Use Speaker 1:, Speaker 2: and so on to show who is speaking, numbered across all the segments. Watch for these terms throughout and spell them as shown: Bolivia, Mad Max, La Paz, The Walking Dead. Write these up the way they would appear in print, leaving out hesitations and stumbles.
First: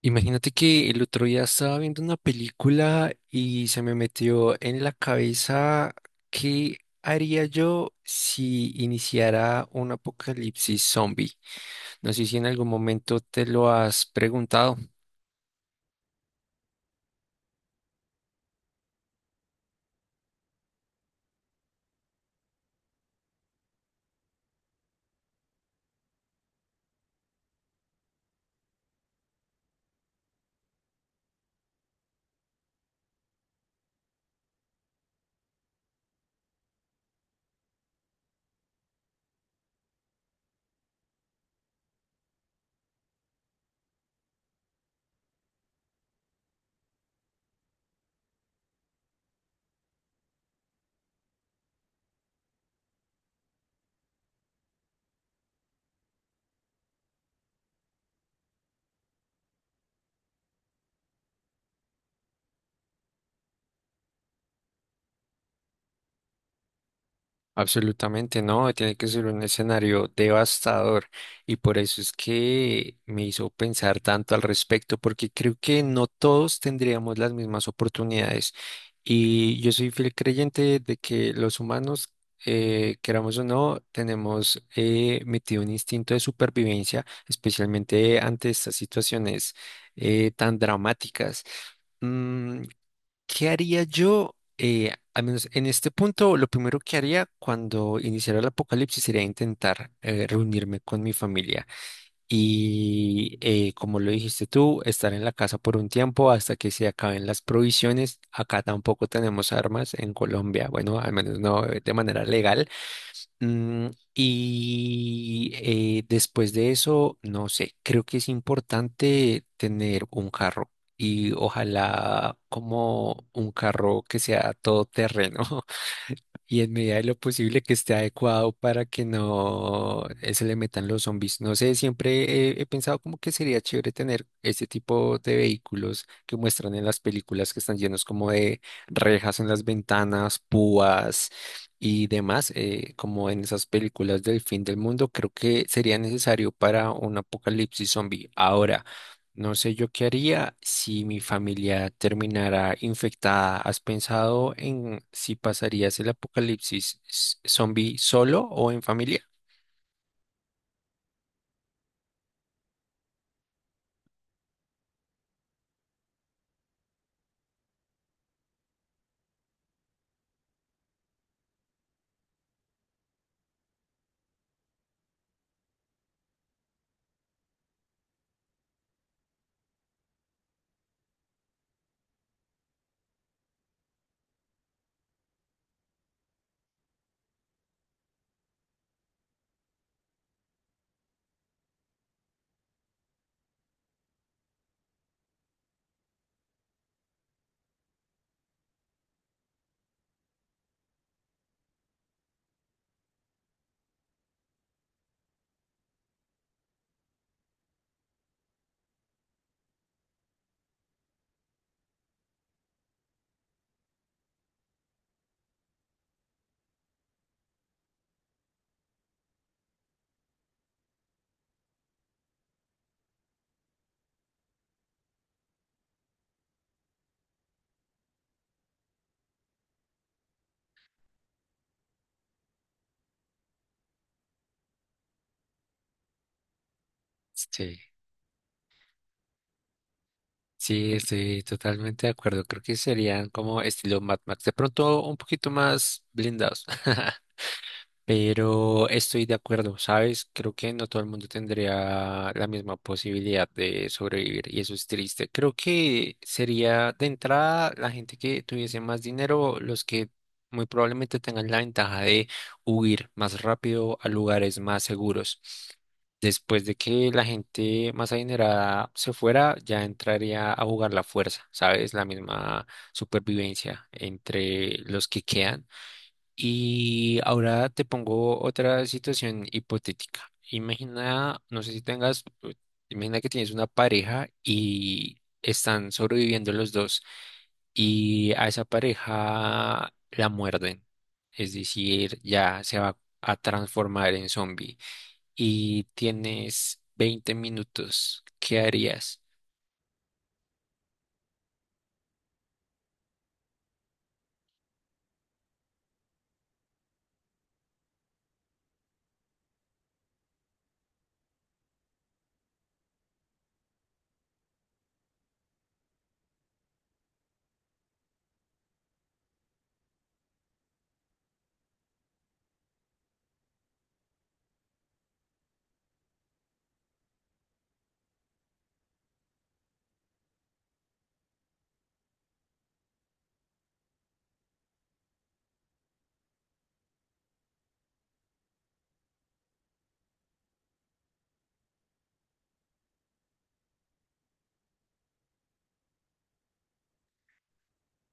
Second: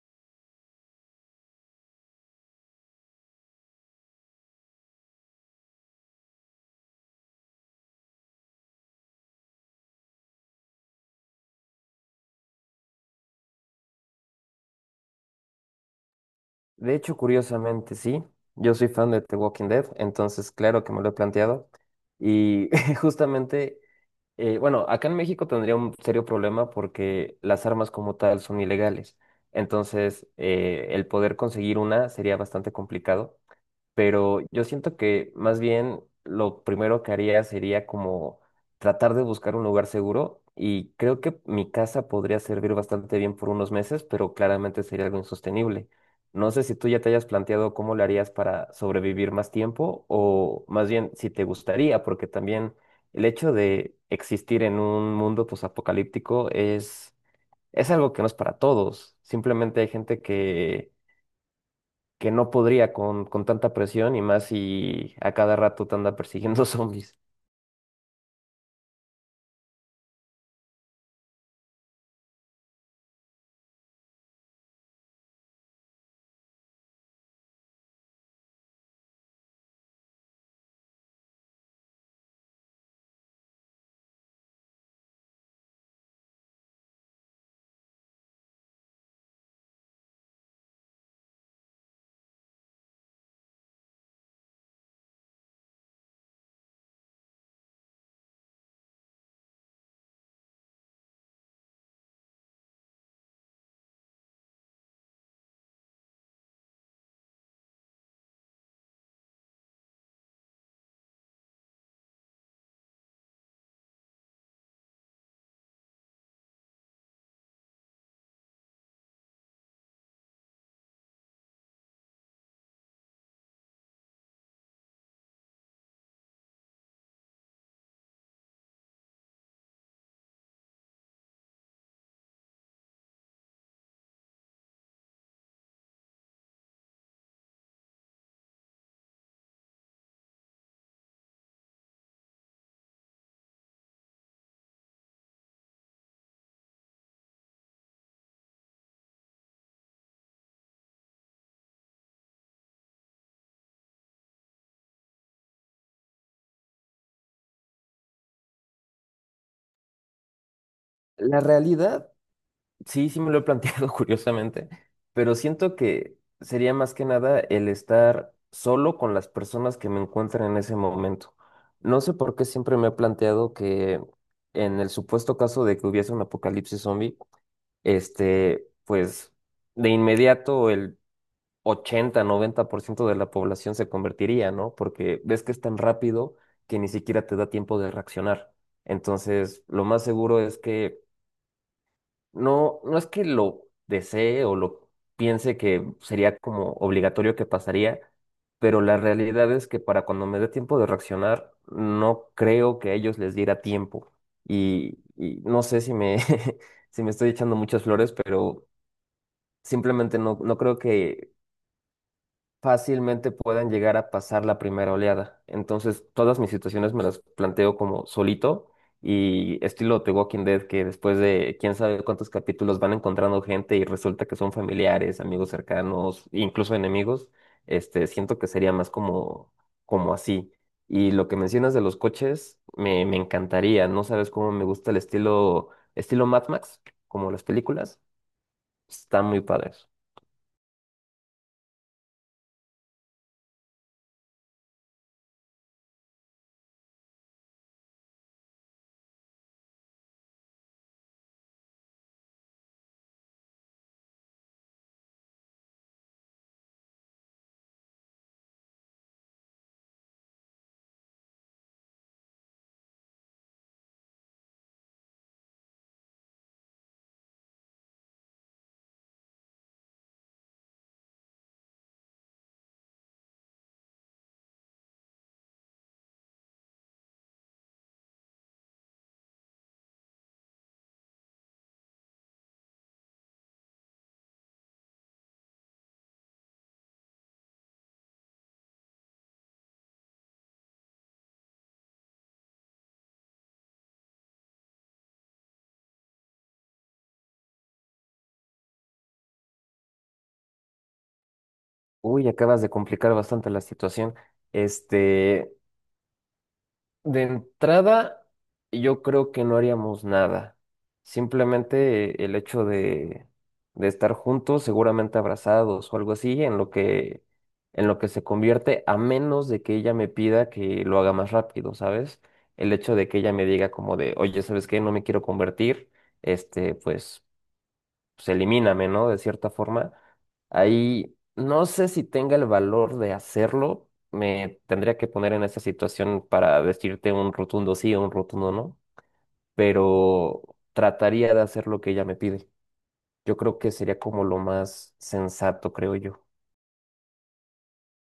Speaker 1: Imagínate que el otro día estaba viendo una película y se me metió en la cabeza qué haría yo si iniciara un apocalipsis zombie. No sé si en algún momento te lo has preguntado.
Speaker 2: De hecho, curiosamente, sí. Yo soy fan de The Walking Dead, entonces claro que me lo he planteado. Y justamente, bueno, acá en México tendría un serio problema porque las armas como tal son ilegales. Entonces, el poder conseguir una sería bastante complicado, pero yo siento que más bien lo primero que haría sería como tratar de buscar un lugar seguro y creo que mi casa podría servir bastante bien por unos meses, pero claramente sería algo insostenible. No sé si tú ya te hayas planteado cómo lo harías para sobrevivir más tiempo o más bien si te gustaría, porque también el hecho de existir en un mundo posapocalíptico es algo que no es para todos. Simplemente hay gente que no podría con tanta presión y más si a cada rato te anda persiguiendo zombies.
Speaker 1: Absolutamente no, tiene que ser un escenario devastador y por eso es que me hizo pensar tanto al respecto, porque creo que no todos tendríamos las mismas oportunidades y yo soy fiel creyente de que los humanos, queramos o no, tenemos metido un instinto de supervivencia, especialmente ante estas situaciones tan dramáticas. Mm, ¿Qué haría yo? Al menos en este punto, lo primero que haría cuando iniciara el apocalipsis sería intentar reunirme con mi familia y, como lo dijiste tú, estar en la casa por un tiempo hasta que se acaben las provisiones. Acá tampoco tenemos armas en Colombia, bueno, al menos no de manera legal. Mm, y después de eso, no sé, creo que es importante tener un carro y ojalá como un carro que sea todoterreno. Y en medida de lo posible que esté adecuado para que no se le metan los zombies. No sé, siempre he pensado como que sería chévere tener este tipo de vehículos que muestran en las películas que están llenos como de rejas en las ventanas, púas y demás, como en esas películas del fin del mundo. Creo que sería necesario para un apocalipsis zombie. Ahora. No sé yo qué haría si mi familia terminara infectada. ¿Has pensado en si pasarías el apocalipsis zombie solo o en familia?
Speaker 2: La realidad, sí me lo he planteado curiosamente, pero siento que sería más que nada el estar solo con las personas que me encuentran en ese momento. No sé por qué siempre me he planteado que en el supuesto caso de que hubiese un apocalipsis zombie, pues de inmediato el 80 90% de la población se convertiría, ¿no? Porque ves que es tan rápido que ni siquiera te da tiempo de reaccionar. Entonces, lo más seguro es que no es que lo desee o lo piense que sería como obligatorio que pasaría, pero la realidad es que para cuando me dé tiempo de reaccionar, no creo que a ellos les diera tiempo. Y no sé si me estoy echando muchas flores, pero simplemente no creo que fácilmente puedan llegar a pasar la primera oleada. Entonces, todas mis situaciones me las planteo como solito y estilo The Walking Dead, que después de quién sabe cuántos capítulos van encontrando gente y resulta que son familiares, amigos cercanos, incluso enemigos, siento que sería más como así. Y lo que mencionas de los coches, me encantaría. No sabes cómo me gusta estilo Mad Max, como las
Speaker 1: Sí,
Speaker 2: películas. Están muy padres.
Speaker 1: sí, estoy totalmente de acuerdo. Creo que serían como estilo Mad Max, de pronto un poquito más blindados. Pero estoy de acuerdo, ¿sabes? Creo que no todo el mundo tendría la misma posibilidad de sobrevivir y eso es triste. Creo que sería de entrada la gente que tuviese más dinero, los que muy probablemente tengan la ventaja de huir más rápido a lugares más seguros. Después de que la gente más adinerada se fuera, ya entraría a jugar la fuerza, ¿sabes? La misma supervivencia entre los que quedan. Y ahora te pongo otra situación hipotética. Imagina, no sé si tengas, imagina que tienes una pareja y están sobreviviendo los dos y a esa pareja la muerden. Es decir, ya se va a transformar en zombie y tienes 20 minutos. ¿Qué harías?
Speaker 2: Uy, acabas de complicar bastante la situación. Este, de entrada, yo creo que no haríamos nada. Simplemente el hecho de estar juntos, seguramente abrazados o algo así, en lo que se convierte, a menos de que ella me pida que lo haga más rápido, ¿sabes? El hecho de que ella me diga como de, oye, ¿sabes qué? No me quiero convertir. Pues pues elimíname, ¿no? De cierta forma. Ahí no sé si tenga el valor de hacerlo. Me tendría que poner en esa situación para decirte un rotundo sí o un rotundo no, pero trataría de hacer lo que ella me pide. Yo creo que sería como lo más sensato, creo yo.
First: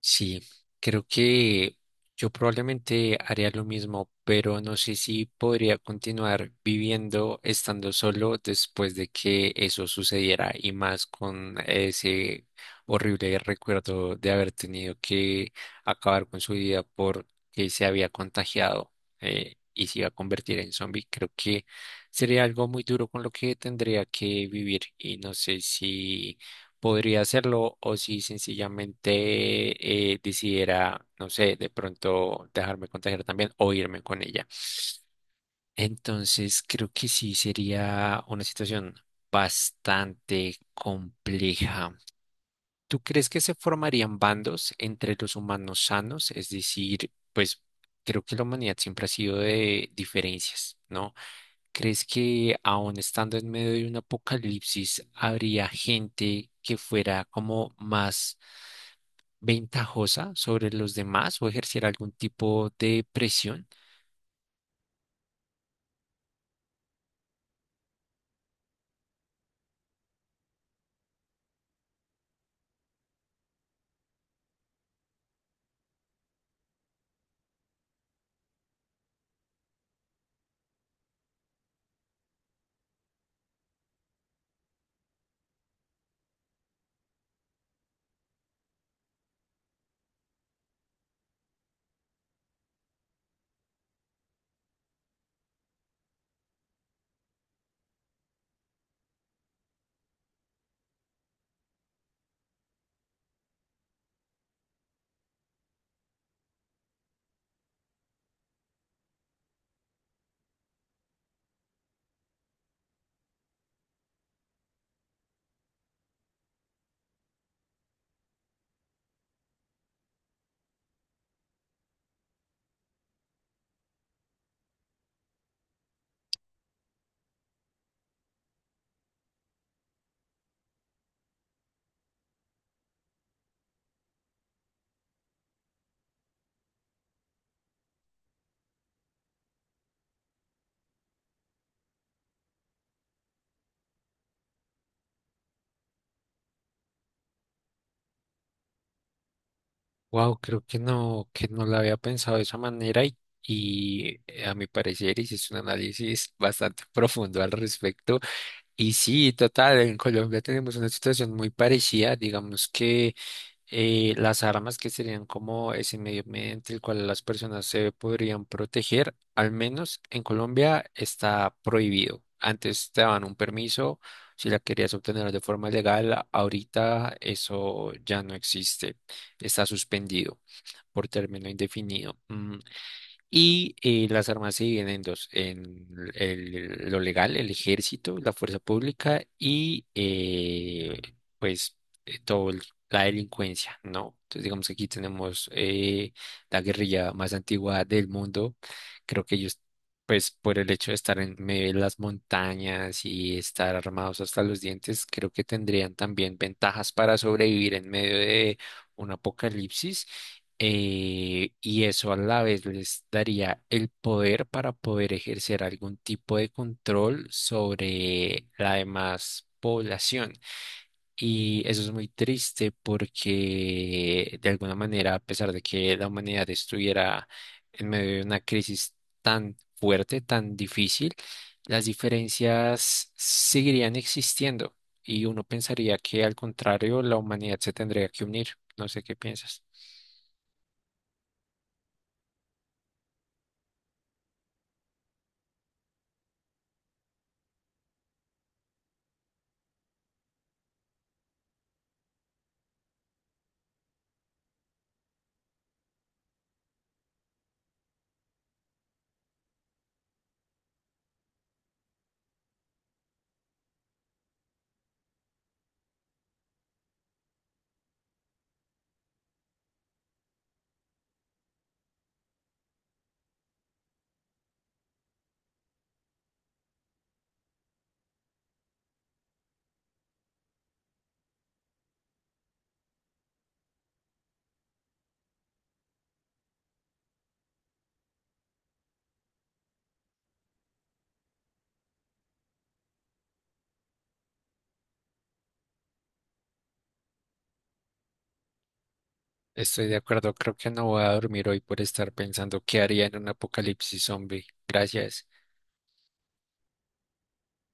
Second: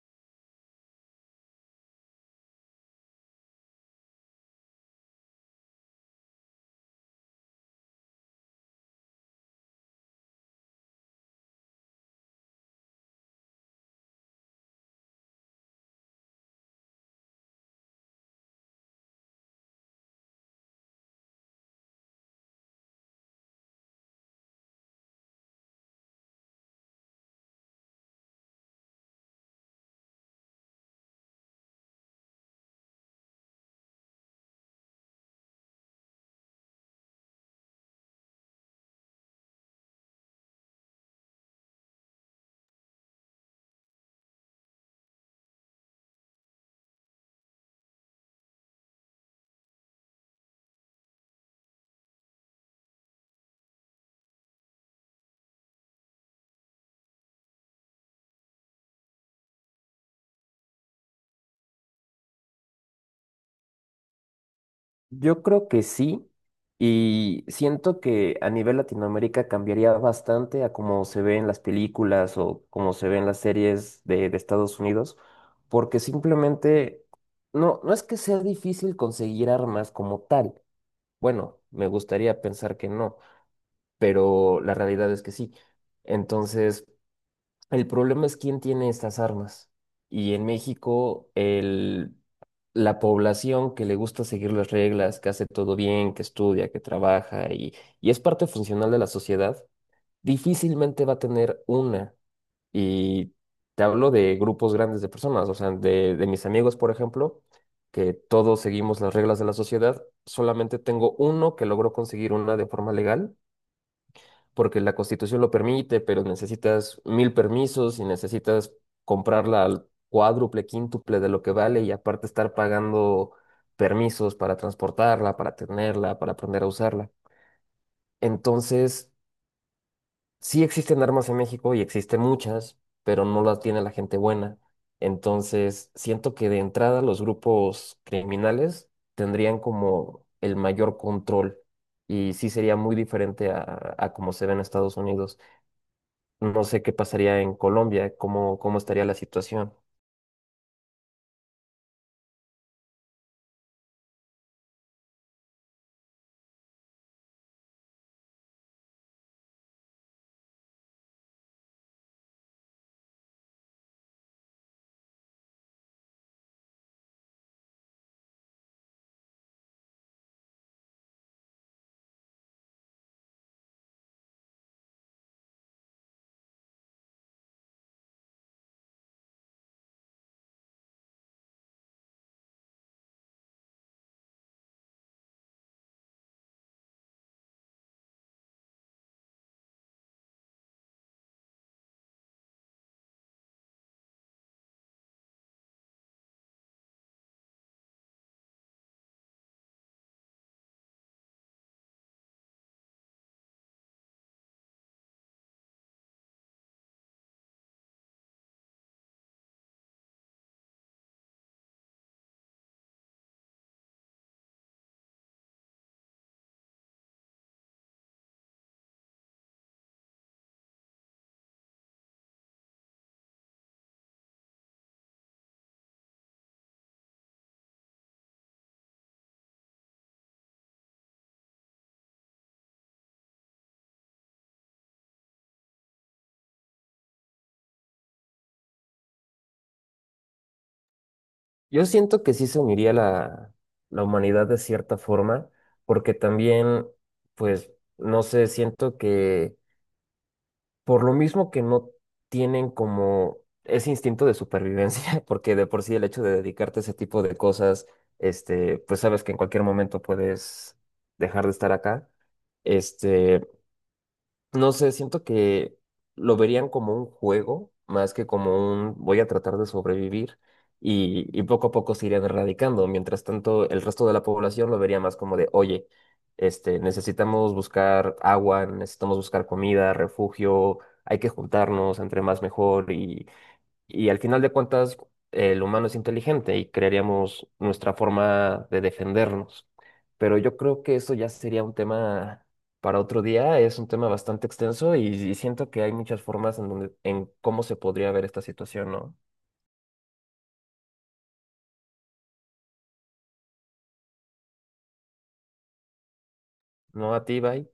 Speaker 1: Sí, creo que yo probablemente haría lo mismo, pero no sé si podría continuar viviendo estando solo después de que eso sucediera y más con ese horrible recuerdo de haber tenido que acabar con su vida porque se había contagiado, y se iba a convertir en zombie. Creo que sería algo muy duro con lo que tendría que vivir y no sé si podría hacerlo o si sencillamente decidiera, no sé, de pronto dejarme contagiar también o irme con ella. Entonces, creo que sí sería una situación bastante compleja. ¿Tú crees que se formarían bandos entre los humanos sanos? Es decir, pues creo que la humanidad siempre ha sido de diferencias, ¿no? ¿Crees que aún estando en medio de un apocalipsis habría gente que fuera como más ventajosa sobre los demás o ejercer algún tipo de presión?
Speaker 2: Yo creo que sí, y siento que a nivel Latinoamérica cambiaría bastante a cómo se ve en las películas o cómo se ve en las series de Estados Unidos, porque simplemente no es que sea difícil conseguir armas como tal. Bueno, me gustaría pensar que no, pero la realidad es que sí. Entonces, el problema es quién tiene estas armas. Y en México, la población que le gusta seguir las reglas, que hace todo bien, que estudia, que trabaja y es parte funcional de la sociedad, difícilmente va a tener una. Y te hablo de grupos grandes de personas, o sea, de mis amigos, por ejemplo, que todos seguimos las reglas de la sociedad, solamente tengo uno que logró conseguir una de forma legal porque la Constitución lo permite, pero necesitas mil permisos y necesitas comprarla al cuádruple, quíntuple de lo que vale y aparte estar pagando permisos para transportarla, para tenerla, para aprender a usarla. Entonces, sí existen armas en México y existen muchas, pero no las tiene la gente buena. Entonces, siento que de entrada los grupos criminales tendrían como el mayor control y sí sería muy diferente a como se ve en Estados Unidos. No sé qué pasaría en Colombia, cómo estaría la situación.
Speaker 1: Wow, creo que no la había pensado de esa manera y, y a mi parecer hiciste un análisis bastante profundo al respecto. Y sí, total, en Colombia tenemos una situación muy parecida, digamos que las armas que serían como ese medio mediante el cual las personas se podrían proteger, al menos en Colombia está prohibido. Antes te daban un permiso si la querías obtener de forma legal, ahorita eso ya no existe, está suspendido por término indefinido. Y las armas se dividen en dos, en lo legal, el ejército, la fuerza pública y pues todo la delincuencia, ¿no? Entonces digamos que aquí tenemos la guerrilla más antigua del mundo. Creo que ellos, pues por el hecho de estar en medio de las montañas y estar armados hasta los dientes, creo que tendrían también ventajas para sobrevivir en medio de un apocalipsis, y eso a la vez les daría el poder para poder ejercer algún tipo de control sobre la demás población. Y eso es muy triste porque de alguna manera, a pesar de que la humanidad estuviera en medio de una crisis tan fuerte, tan difícil, las diferencias seguirían existiendo. Y uno pensaría que al contrario, la humanidad se tendría que unir. No sé qué piensas.
Speaker 2: Yo siento que sí se uniría la humanidad de cierta forma, porque también, pues, no sé, siento que por lo mismo que no tienen como ese instinto de supervivencia, porque de por sí el hecho de dedicarte a ese tipo de cosas, pues sabes que en cualquier momento puedes dejar de estar acá. Este, No sé, siento que lo verían como un juego, más que como un voy a tratar de sobrevivir y poco a poco se irían erradicando. Mientras tanto, el resto de la población lo vería más como de, oye, necesitamos buscar agua, necesitamos buscar comida, refugio, hay que juntarnos, entre más mejor y al final de cuentas, el humano es inteligente y crearíamos nuestra forma de defendernos. Pero yo creo que eso ya sería un tema para otro día, es un tema bastante extenso y siento que hay muchas formas en donde, en cómo se podría ver esta situación, ¿no?
Speaker 1: Estoy de acuerdo, creo que no voy a dormir hoy por estar pensando qué haría en un apocalipsis zombie. Gracias.
Speaker 2: ¿No a ti, Bai?